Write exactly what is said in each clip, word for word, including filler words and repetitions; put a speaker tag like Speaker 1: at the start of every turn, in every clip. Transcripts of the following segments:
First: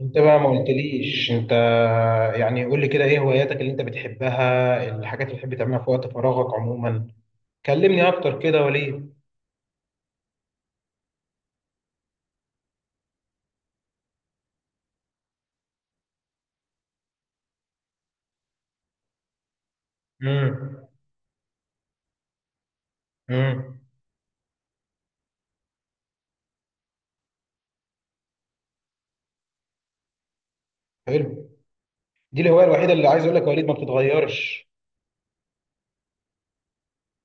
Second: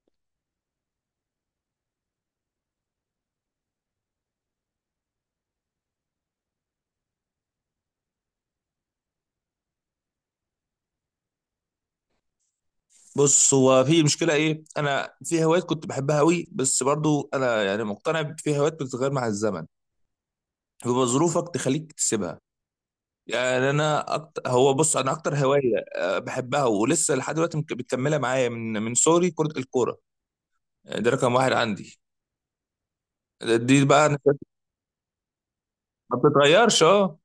Speaker 1: انت بقى ما قلتليش انت، يعني قول لي كده ايه هواياتك اللي انت بتحبها، الحاجات اللي بتحب تعملها في وقت فراغك عموما. كلمني اكتر كده يا وليد.
Speaker 2: بص هو في مشكلة إيه؟ أنا في هوايات كنت بحبها أوي، بس برضو أنا يعني مقتنع في هوايات بتتغير مع الزمن،
Speaker 1: امم.
Speaker 2: بيبقى ظروفك تخليك تسيبها. يعني
Speaker 1: امم.
Speaker 2: أنا أكتر، هو بص أنا أكتر هواية آه، بحبها ولسه لحد دلوقتي مك- بتكملها معايا من من صغري كرة الكورة. آه، ده رقم
Speaker 1: حلو.
Speaker 2: واحد عندي.
Speaker 1: دي الهوايه الوحيده اللي عايز اقول لك يا وليد ما
Speaker 2: دي بقى أنا شايف-
Speaker 1: بتتغيرش.
Speaker 2: ما بتتغيرش أه.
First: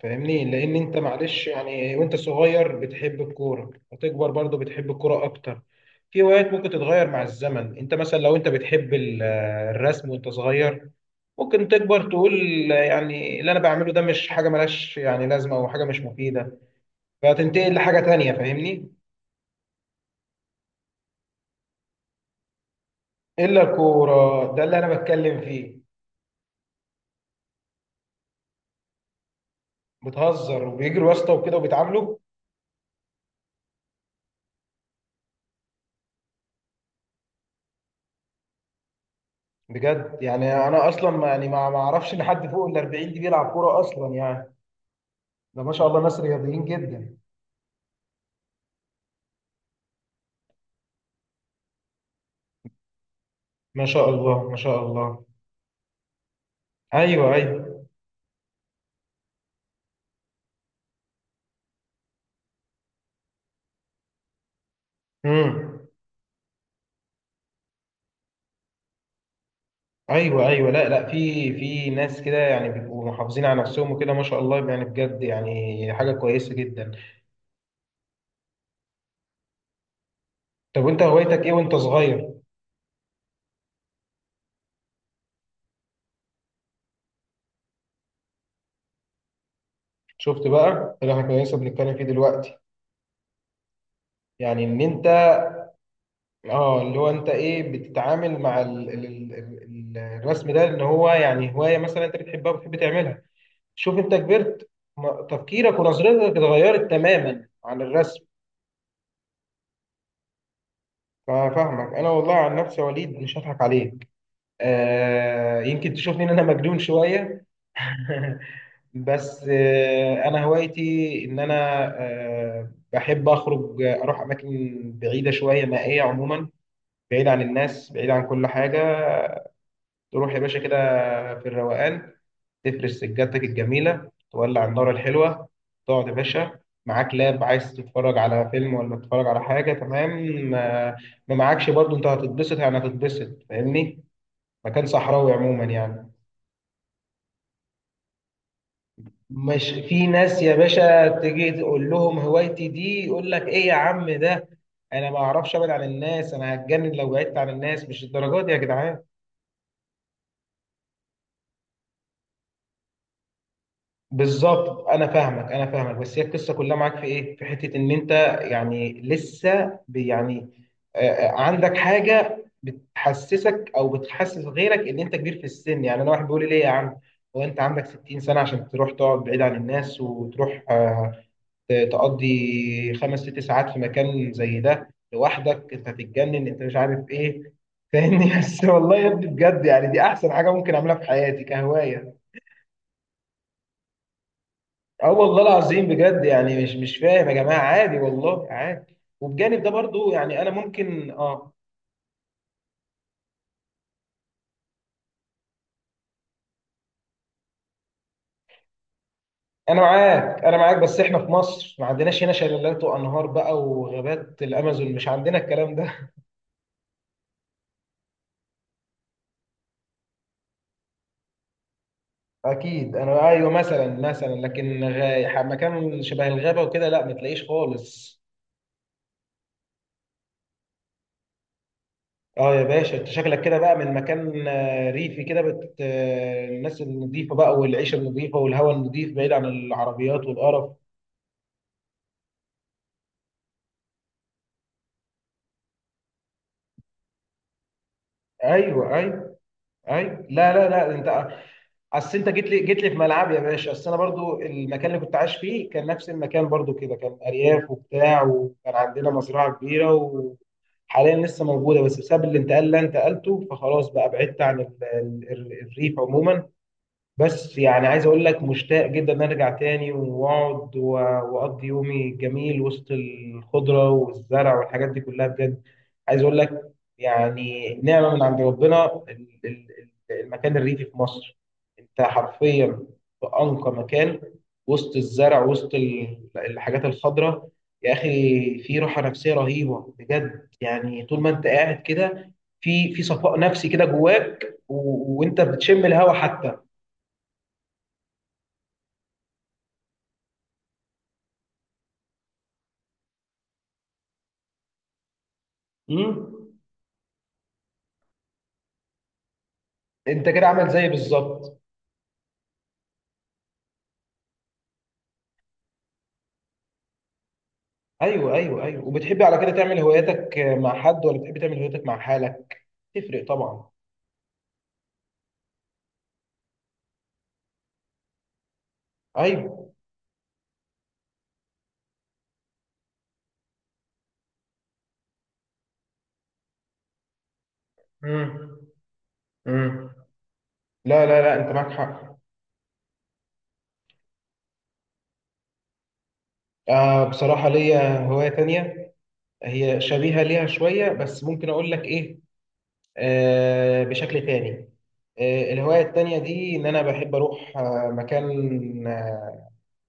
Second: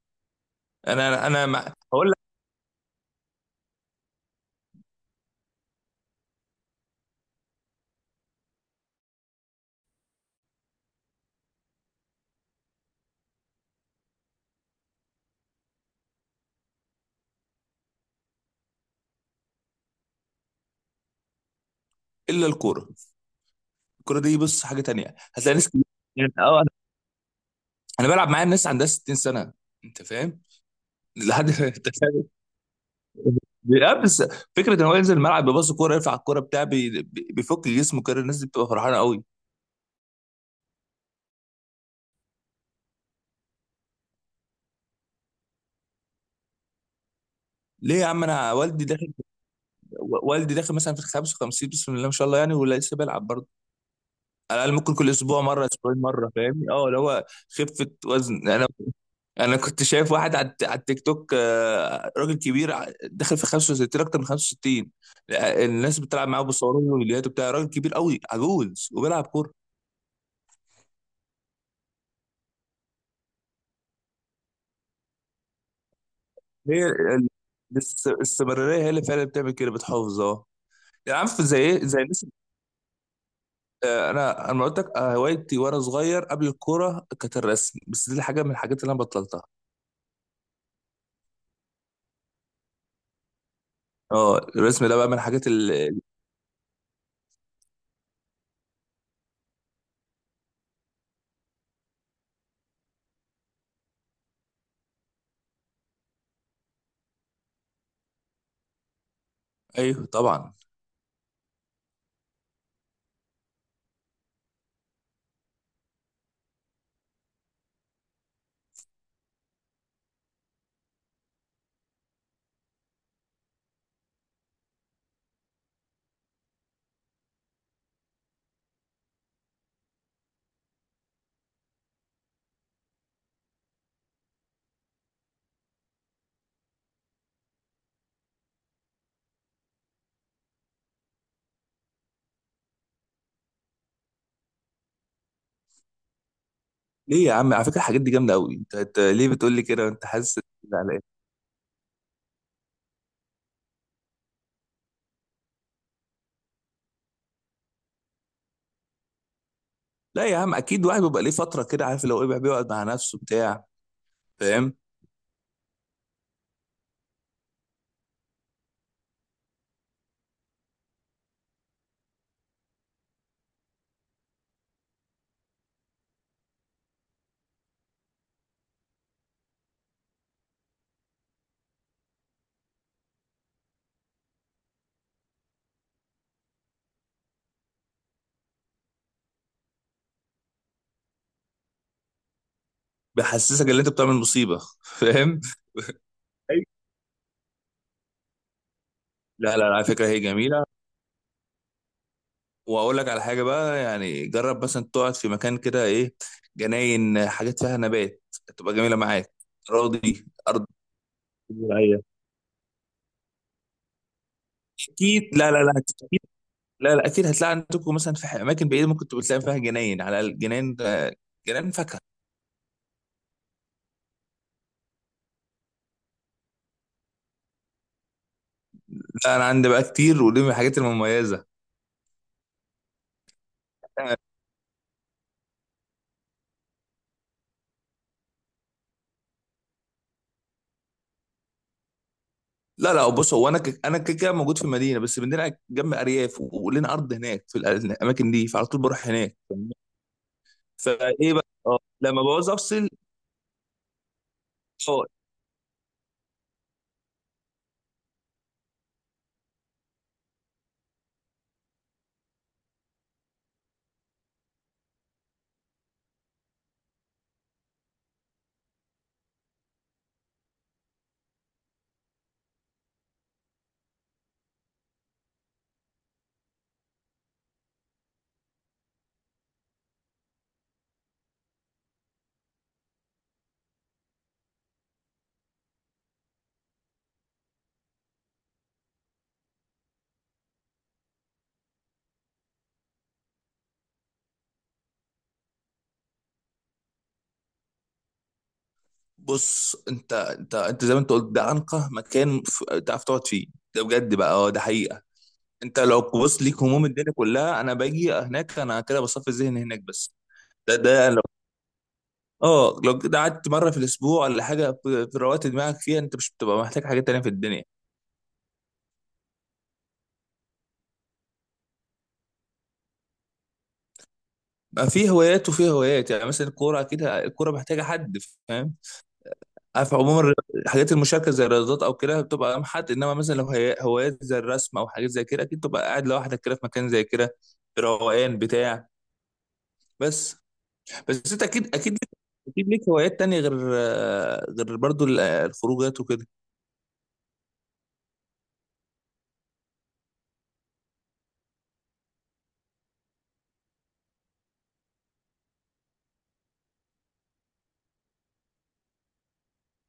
Speaker 1: فاهمني، لان انت
Speaker 2: أنا
Speaker 1: معلش
Speaker 2: أنا مع...
Speaker 1: يعني
Speaker 2: هقول
Speaker 1: وانت
Speaker 2: لك
Speaker 1: صغير بتحب الكوره هتكبر برضو بتحب الكوره اكتر. في هوايات ممكن تتغير مع الزمن، انت مثلا لو انت بتحب ال- الرسم وانت صغير، ممكن تكبر تقول يعني اللي انا بعمله ده مش حاجه ملهاش يعني لازمه او حاجه مش مفيده، فتنتقل لحاجه تانية، فاهمني.
Speaker 2: إلا الكورة.
Speaker 1: الا
Speaker 2: الكورة دي
Speaker 1: الكوره، ده
Speaker 2: بص
Speaker 1: اللي
Speaker 2: حاجة
Speaker 1: انا
Speaker 2: تانية،
Speaker 1: بتكلم
Speaker 2: هتلاقي ناس
Speaker 1: فيه.
Speaker 2: كتير- يعني أه أنا أنا بلعب معايا ناس عندها ستين سنة، أنت فاهم؟
Speaker 1: بتهزر وبيجروا يا اسطى
Speaker 2: لحد
Speaker 1: وكده وبيتعاملوا.
Speaker 2: لا بس فكره ان هو ينزل الملعب، بيبص كوره، يرفع الكوره بتاع بي- بي- بيفك جسمه كده، الناس دي بتبقى فرحانه قوي.
Speaker 1: بجد يعني انا اصلا ما يعني ما ما اعرفش ان حد فوق ال الأربعين دي بيلعب كوره اصلا يعني، ده ما شاء الله ناس رياضيين جدا.
Speaker 2: ليه يا عم؟ انا والدي داخل، والدي داخل مثلا في ال خمسين، بسم الله ما شاء الله، يعني ولسه بيلعب برضه.
Speaker 1: ما شاء الله ما
Speaker 2: على الاقل
Speaker 1: شاء
Speaker 2: ممكن كل
Speaker 1: الله.
Speaker 2: اسبوع مره، اسبوعين مره، فاهمني؟ اه، اللي هو
Speaker 1: ايوه، ايوه.
Speaker 2: خفه وزن. انا انا كنت شايف واحد على الت- على التيك توك، آه، راجل كبير، ع- داخل في خمسة وستين، اكتر من خمسة وستين،
Speaker 1: امم.
Speaker 2: الناس بتلعب معاه، بيصوروه له فيديوهات وبتاع، راجل كبير قوي عجوز وبيلعب.
Speaker 1: ايوه، ايوه. لا، لا، في في ناس كده يعني بيبقوا محافظين على نفسهم وكده، ما شاء الله يعني، بجد يعني حاجه كويسه
Speaker 2: هي
Speaker 1: جدا.
Speaker 2: ال- الاست- الاستمراريه هي اللي فعلا بتعمل كده، بتحافظ اه.
Speaker 1: طب وانت
Speaker 2: يعني عارف
Speaker 1: هوايتك ايه
Speaker 2: زي
Speaker 1: وانت
Speaker 2: ايه، زي الناس.
Speaker 1: صغير؟
Speaker 2: آه، انا انا قلت لك، آه، هوايتي وانا صغير قبل الكوره كانت الرسم، بس دي حاجه من الحاجات اللي انا بطلتها.
Speaker 1: شفت بقى اللي احنا كنا لسه بنتكلم فيه دلوقتي؟
Speaker 2: اه
Speaker 1: يعني ان
Speaker 2: الرسم ده
Speaker 1: انت،
Speaker 2: بقى من الحاجات اللي
Speaker 1: اه اللي هو انت ايه بتتعامل مع ال... ال... ال... ال- الرسم ده، ان هو يعني هوايه مثلا انت بتحبها وبتحب تعملها. شوف، انت كبرت، ما- تفكيرك ونظرتك اتغيرت تماما عن الرسم.
Speaker 2: ايوه طبعا.
Speaker 1: فاهمك، انا والله عن نفسي يا وليد مش هضحك عليك. آه، يمكن تشوفني ان انا مجنون شويه. بس آه، انا هوايتي ان انا آه، بحب اخرج، آه، اروح اماكن بعيده شويه نائيه عموما، بعيد عن الناس، بعيد عن كل حاجه. تروح يا باشا كده في الروقان، تفرش سجادتك الجميله، تولع النار الحلوه، تقعد يا باشا، معاك لاب عايز تتفرج على فيلم ولا تتفرج على حاجه، تمام. آه، ما معاكش برضو انت هتتبسط، يعني هتتبسط، فاهمني. مكان صحراوي عموما يعني.
Speaker 2: ليه يا عم؟ على فكره الحاجات دي جامده قوي. انت أنت ليه بتقول لي
Speaker 1: مش
Speaker 2: كده؟ انت
Speaker 1: في
Speaker 2: حاسس
Speaker 1: ناس يا
Speaker 2: إن على
Speaker 1: باشا
Speaker 2: ايه؟
Speaker 1: تيجي تقول لهم هوايتي دي، يقول لك ايه يا عم ده، انا ما اعرفش ابعد عن الناس، انا هتجنن لو بعدت عن الناس، مش الدرجات دي يا جدعان.
Speaker 2: لا يا عم، اكيد واحد بيبقى ليه فتره كده، عارف لو ايه، بيقعد مع نفسه بتاع فاهم.
Speaker 1: بالظبط، انا فاهمك انا فاهمك، بس هي القصه كلها معاك في ايه، في حته ان انت يعني لسه بي- يعني، آه، عندك حاجه بتحسسك او بتحسس غيرك ان انت كبير في السن. يعني انا واحد بيقول لي ليه يا عم، هو انت عندك ستين سنه عشان تروح تقعد بعيد عن الناس وتروح ت- تقضي خمس ست ساعات في مكان زي ده لوحدك؟ انت هتتجنن، انت مش عارف ايه، فاهمني. بس والله يا ابني بجد يعني دي احسن حاجه ممكن اعملها في حياتي كهوايه.
Speaker 2: بيحسسك ان انت بتعمل مصيبه.
Speaker 1: اه
Speaker 2: فاهم.
Speaker 1: والله العظيم، بجد يعني
Speaker 2: أيوة.
Speaker 1: مش مش فاهم يا جماعه، عادي والله عادي،
Speaker 2: لا لا
Speaker 1: وبجانب ده
Speaker 2: لا، على فكره
Speaker 1: برضو
Speaker 2: هي
Speaker 1: يعني انا
Speaker 2: جميله.
Speaker 1: ممكن اه.
Speaker 2: واقول لك على حاجه بقى، يعني جرب مثلا تقعد في مكان كده، ايه، جناين، حاجات فيها نبات، تبقى جميله معاك.
Speaker 1: انا
Speaker 2: راضي،
Speaker 1: معاك انا
Speaker 2: ارض
Speaker 1: معاك، بس احنا في مصر ما
Speaker 2: زراعيه،
Speaker 1: عندناش هنا شلالات وانهار بقى وغابات الامازون، مش
Speaker 2: اكيد.
Speaker 1: عندنا
Speaker 2: لا لا لا
Speaker 1: الكلام ده.
Speaker 2: اكيد. لا لا اكيد هتلاقي عندكم مثلا في اماكن بعيده، ممكن تبقى تلاقي فيها جناين على الجناين، جناين فاكهه.
Speaker 1: اكيد انا ايوه، مثلا مثلا، لكن غاي ح- مكان شبه الغابه وكده لا ما تلاقيش خالص.
Speaker 2: لا انا عندي بقى كتير، ودي من الحاجات المميزه.
Speaker 1: اه يا باشا، انت شكلك كده بقى من مكان آه، ريفي كده، بت آه، الناس النظيفه بقى والعيشه النظيفه والهواء النظيف، بعيد عن العربيات والقرف.
Speaker 2: لا لا بص، هو انا ك... انا كده كده موجود في المدينه، بس بنلعب جنب ارياف، و- ولنا ارض هناك في الأ- الاماكن دي، فعلى طول
Speaker 1: ايوه
Speaker 2: بروح
Speaker 1: ايوه
Speaker 2: هناك.
Speaker 1: ايوه، لا لا لا انت،
Speaker 2: فايه بقى اه
Speaker 1: اصل
Speaker 2: لما
Speaker 1: انت جيت
Speaker 2: بعوز
Speaker 1: لي جيت
Speaker 2: افصل.
Speaker 1: لي في ملعب يا باشا، اصل انا برضو المكان اللي
Speaker 2: اه
Speaker 1: كنت عايش فيه كان نفس المكان برضو كده، كان ارياف وبتاع، وكان عندنا مزرعه كبيره. وحاليا لسه موجوده، بس بسبب الانتقال اللي انت قلته فخلاص بقى بعدت عن ال- ال- الريف عموما. بس يعني عايز اقول لك مشتاق جدا ان أنا ارجع تاني واقعد و- واقضي يومي جميل وسط الخضره والزرع والحاجات دي كلها بجد. عايز اقول لك، يعني نعمه من عند ربنا ال- ال- ال- المكان الريفي في مصر. انت حرفيا في انقى مكان، وسط الزرع، وسط ال- الحاجات الخضراء. يا اخي، في راحه نفسيه رهيبه بجد، يعني طول ما انت قاعد كده، في في صفاء نفسي كده جواك، و- وانت بتشم الهواء حتى.
Speaker 2: بص، انت انت انت زي ما انت قلت ده انقى مكان، ف- تعرف تقعد فيه. ده بجد بقى، اه ده حقيقه. انت لو
Speaker 1: امم.
Speaker 2: بص ليك هموم الدنيا كلها، انا باجي هناك، انا كده بصفي ذهني هناك بس.
Speaker 1: انت كده عامل
Speaker 2: ده
Speaker 1: زيي
Speaker 2: ده لو
Speaker 1: بالظبط.
Speaker 2: اه لو كده قعدت مره في الاسبوع ولا حاجه، في روقت دماغك فيها، انت مش بتبقى محتاج حاجات تانيه في الدنيا.
Speaker 1: ايوه ايوه ايوه، وبتحبي على كده تعمل هواياتك مع حد ولا بتحبي تعمل هواياتك مع حالك؟ تفرق طبعا.
Speaker 2: بقى في هوايات وفي هوايات، يعني مثلا الكوره كده، الكوره محتاجه حد،
Speaker 1: ايوه.
Speaker 2: عارف، عموما الحاجات المشاركه زي الرياضات او كده بتبقى مع حد، انما مثلا لو هي- هوايات زي الرسم او حاجات زي كده اكيد تبقى قاعد لوحدك كده في مكان زي كده، روقان
Speaker 1: امم.
Speaker 2: بتاع.
Speaker 1: امم.
Speaker 2: بس
Speaker 1: لا لا
Speaker 2: بس
Speaker 1: لا،
Speaker 2: انت
Speaker 1: انت معاك
Speaker 2: اكيد اكيد ليك-
Speaker 1: حق.
Speaker 2: اكيد ليك هوايات تانية، غير غير برضو ال- الخروجات وكده.
Speaker 1: آه، بصراحه ليا هوايه تانية، هي شبيهه ليها شويه، بس ممكن اقول لك ايه، آه بشكل تاني. آه، الهوايه التانية دي ان انا بحب اروح آه مكان، آه،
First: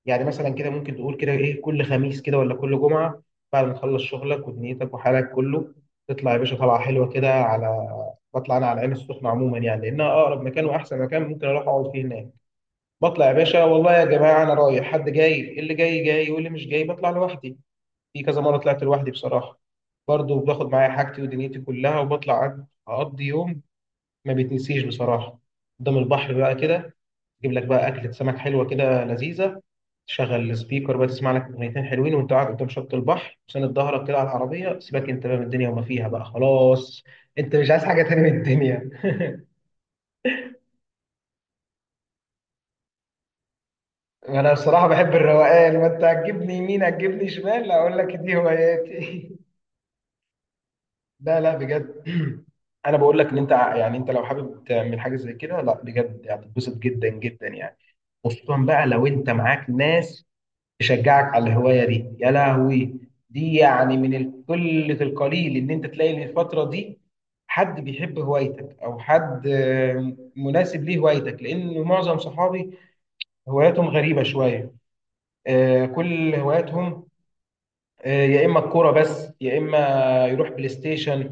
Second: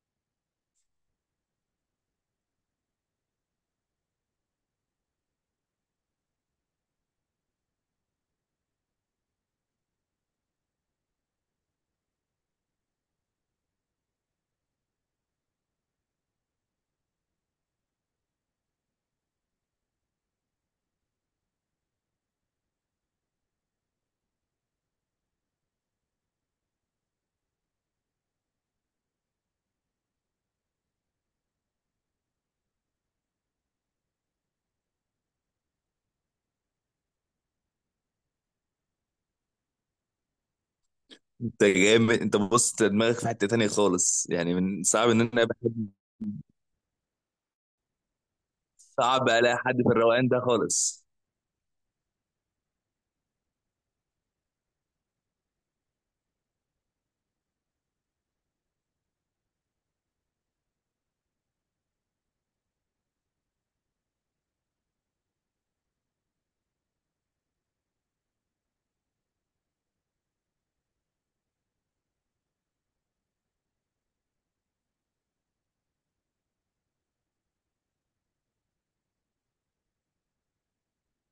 Speaker 1: يعني مثلا كده ممكن تقول كده ايه، كل خميس كده ولا كل جمعه، بعد ما تخلص شغلك ودنيتك وحالك كله، تطلع يا باشا طلعه حلوه كده على. بطلع انا على العين السخنه عموما، يعني لانها اقرب مكان واحسن مكان ممكن اروح اقعد فيه هناك. بطلع يا باشا والله يا جماعه، انا رايح حد جاي، اللي جاي جاي واللي مش جاي بطلع لوحدي. في كذا مره طلعت لوحدي بصراحه. برضه باخد معايا حاجتي ودنيتي كلها وبطلع، اقضي يوم ما بيتنسيش بصراحه، قدام البحر بقى كده، اجيب لك بقى اكله سمك حلوه كده لذيذه، تشغل السبيكر بقى، تسمع لك اغنيتين حلوين وانت قاعد قدام شط البحر وساند ظهرك كده على العربيه، سيبك انت بقى من الدنيا وما فيها بقى خلاص. انت مش عايز حاجه تاني من الدنيا.
Speaker 2: انت جامد، انت بص دماغك في حته تانية خالص،
Speaker 1: انا
Speaker 2: يعني من
Speaker 1: بصراحه بحب
Speaker 2: صعب ان انا
Speaker 1: الروقان، ما
Speaker 2: بحب،
Speaker 1: انت هتجيبني يمين هتجيبني شمال، اقول لك دي
Speaker 2: صعب
Speaker 1: هواياتي.
Speaker 2: الاقي حد في الروقان ده خالص.
Speaker 1: لا لا بجد. انا بقول لك ان انت ع- يعني، انت لو حابب تعمل حاجه زي كده، لا بجد هتتبسط جدا جدا يعني. خصوصا بقى لو انت معاك ناس يشجعك على الهوايه دي يا لهوي. دي يعني من القله القليل ان انت تلاقي إن الفتره دي حد بيحب هوايتك، او حد آه، مناسب ليه هوايتك، لان معظم صحابي هواياتهم غريبه شويه. آه، كل هواياتهم آه، يا اما الكوره بس، يا اما يروح بلاي ستيشن،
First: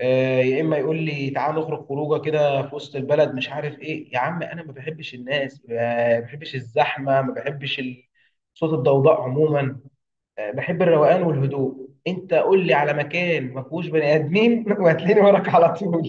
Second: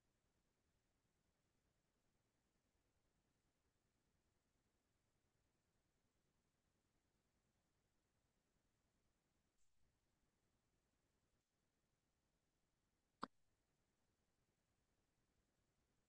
Speaker 1: آه، يا اما يقول لي تعال نخرج خروجه كده في وسط البلد مش عارف ايه. يا عم انا ما بحبش الناس، ما بحبش الزحمه، ما بحبش ال- صوت الضوضاء عموما. آه، بحب الروقان والهدوء. انت قول لي على مكان ما فيهوش بني ادمين وهتلاقيني وراك على طول.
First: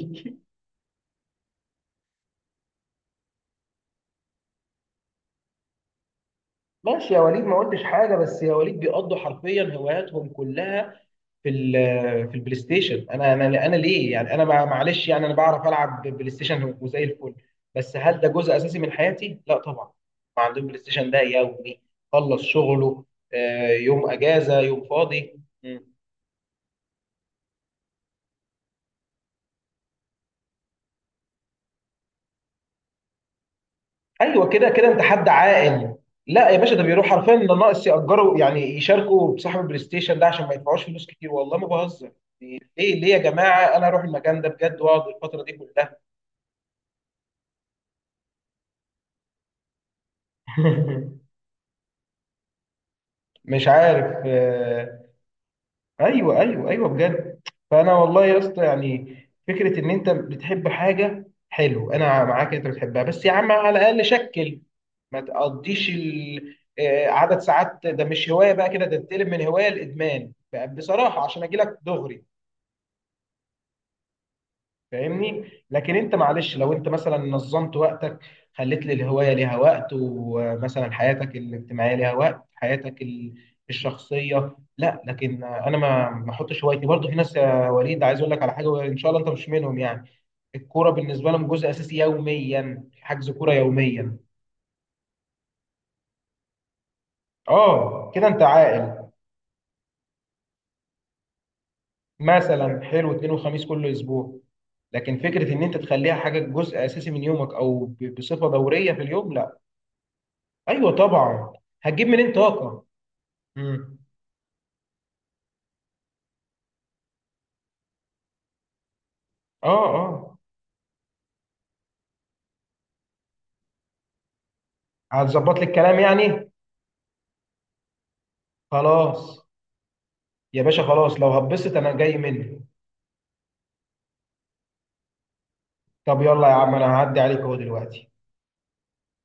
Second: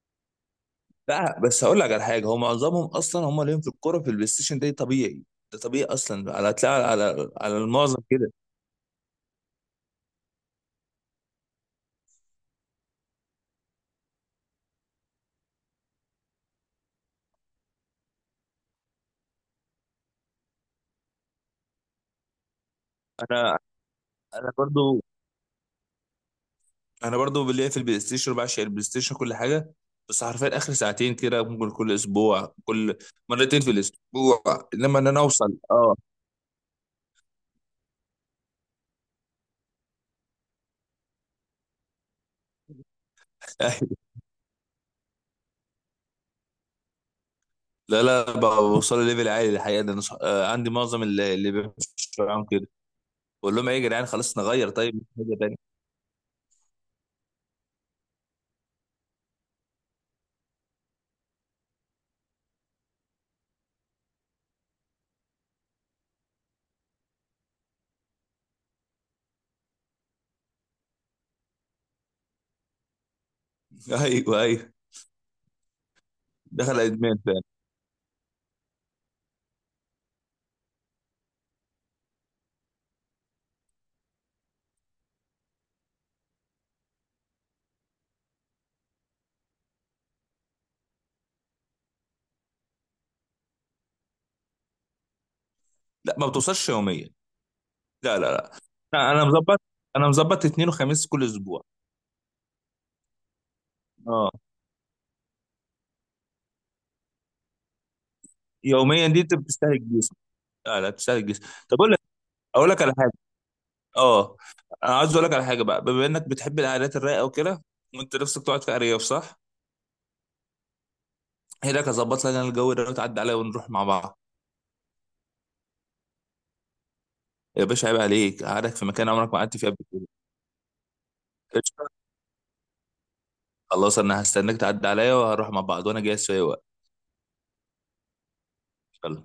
Speaker 2: لا بس هقول لك على حاجه، هو معظمهم اصلا هم ليهم في الكوره، في البلاي ستيشن، ده طبيعي. ده طبيعي اصلا، على هتلاقي
Speaker 1: ماشي يا
Speaker 2: على
Speaker 1: وليد، ما
Speaker 2: على
Speaker 1: قلتش
Speaker 2: المعظم
Speaker 1: حاجه،
Speaker 2: كده.
Speaker 1: بس يا وليد بيقضوا حرفيا هواياتهم كلها في ال. في البلاي ستيشن. انا انا انا ليه يعني انا مع- معلش يعني انا بعرف العب بلاي ستيشن وزي الفل، بس هل ده جزء اساسي من حياتي؟ لا طبعا. ما عندهم بلاي ستيشن ده يومي، خلص شغله،
Speaker 2: انا
Speaker 1: آه، يوم
Speaker 2: انا
Speaker 1: اجازه يوم
Speaker 2: برضو
Speaker 1: فاضي. مم.
Speaker 2: انا برضو ليا في البلاي ستيشن، بعشق البلاي ستيشن، كل حاجه. بس حرفيا اخر ساعتين كده، ممكن كل اسبوع، كل مرتين في الاسبوع،
Speaker 1: ايوه كده كده
Speaker 2: انما
Speaker 1: انت
Speaker 2: ان انا
Speaker 1: حد
Speaker 2: اوصل
Speaker 1: عاقل.
Speaker 2: اه.
Speaker 1: لا يا باشا، ده بيروح حرفيا ده، ناقص يأجروا يعني يشاركوا بصاحب البلاي ستيشن ده عشان ما يدفعوش فلوس كتير، والله ما بهزر. ليه ليه يا جماعه، انا اروح المكان ده بجد واقعد الفتره دي كلها.
Speaker 2: لا لا، بوصل ليفل عالي الحقيقه ده. أنا صح- آه، عندي معظم اللي اللي بيمشوا معاهم كده، بقول
Speaker 1: مش
Speaker 2: لهم ايه يا جدعان،
Speaker 1: عارف
Speaker 2: خلاص نغير، طيب
Speaker 1: آه،
Speaker 2: نشوف حاجه تانيه.
Speaker 1: ايوه ايوه ايوه بجد. فانا والله يا اسطى يعني، فكره ان انت بتحب حاجه حلو، انا معاك إن انت بتحبها، بس يا عم على الاقل شكل، ما تقضيش ال- آه، عدد ساعات ده، مش هوايه بقى كده، ده تتقلب من هوايه لادمان بقى بصراحه عشان اجي لك دغري.
Speaker 2: ايوه ايوه.
Speaker 1: فاهمني، لكن انت معلش لو
Speaker 2: دخل
Speaker 1: انت مثلا
Speaker 2: ادمان فعلا.
Speaker 1: نظمت وقتك، خليت للهوايه ليها وقت، ومثلا حياتك الاجتماعيه ليها وقت، حياتك ال- الشخصيه، لا لكن انا ما ما احطش هوايتي. برضه في ناس يا وليد عايز اقول لك على حاجه، ان شاء الله انت مش منهم يعني، الكوره بالنسبه لهم جزء اساسي يوميا، حجز كوره يوميا.
Speaker 2: لا ما بتوصلش يوميا.
Speaker 1: اه
Speaker 2: لا لا
Speaker 1: كده انت
Speaker 2: لا
Speaker 1: عاقل.
Speaker 2: لا، انا مظبط، انا مظبط اثنين وخميس كل اسبوع.
Speaker 1: مثلا حلو، اثنين وخميس كل
Speaker 2: اه
Speaker 1: اسبوع. لكن فكره ان انت تخليها حاجه جزء اساسي من يومك او ب- بصفه دوريه في
Speaker 2: يوميا دي
Speaker 1: اليوم،
Speaker 2: انت
Speaker 1: لا.
Speaker 2: بتستهلك جسم، لا لا
Speaker 1: ايوه
Speaker 2: بتستهلك جسم.
Speaker 1: طبعا.
Speaker 2: طب اقول،
Speaker 1: هتجيب منين
Speaker 2: اقول لك
Speaker 1: طاقه؟
Speaker 2: على حاجه.
Speaker 1: امم.
Speaker 2: اه انا عايز اقول لك على حاجه بقى، بما انك بتحب القعدات الرايقه وكده، وانت نفسك تقعد في ارياف، صح؟
Speaker 1: اه. اه.
Speaker 2: هي لك، اظبط لك انا الجو ده، وتعدي عليا ونروح مع بعض.
Speaker 1: هتظبط لي الكلام يعني.
Speaker 2: يا باشا عيب عليك، قعدك في مكان عمرك
Speaker 1: خلاص،
Speaker 2: ما قعدت فيه قبل كده.
Speaker 1: يا باشا خلاص لو هبست
Speaker 2: قشطة.
Speaker 1: انا جاي مني.
Speaker 2: خلاص انا هستناك، تعدي عليا وهروح مع بعض، وانا جاي
Speaker 1: طب
Speaker 2: في اي
Speaker 1: يلا يا
Speaker 2: وقت.
Speaker 1: عم، انا هعدي عليك اهو دلوقتي.
Speaker 2: يلا.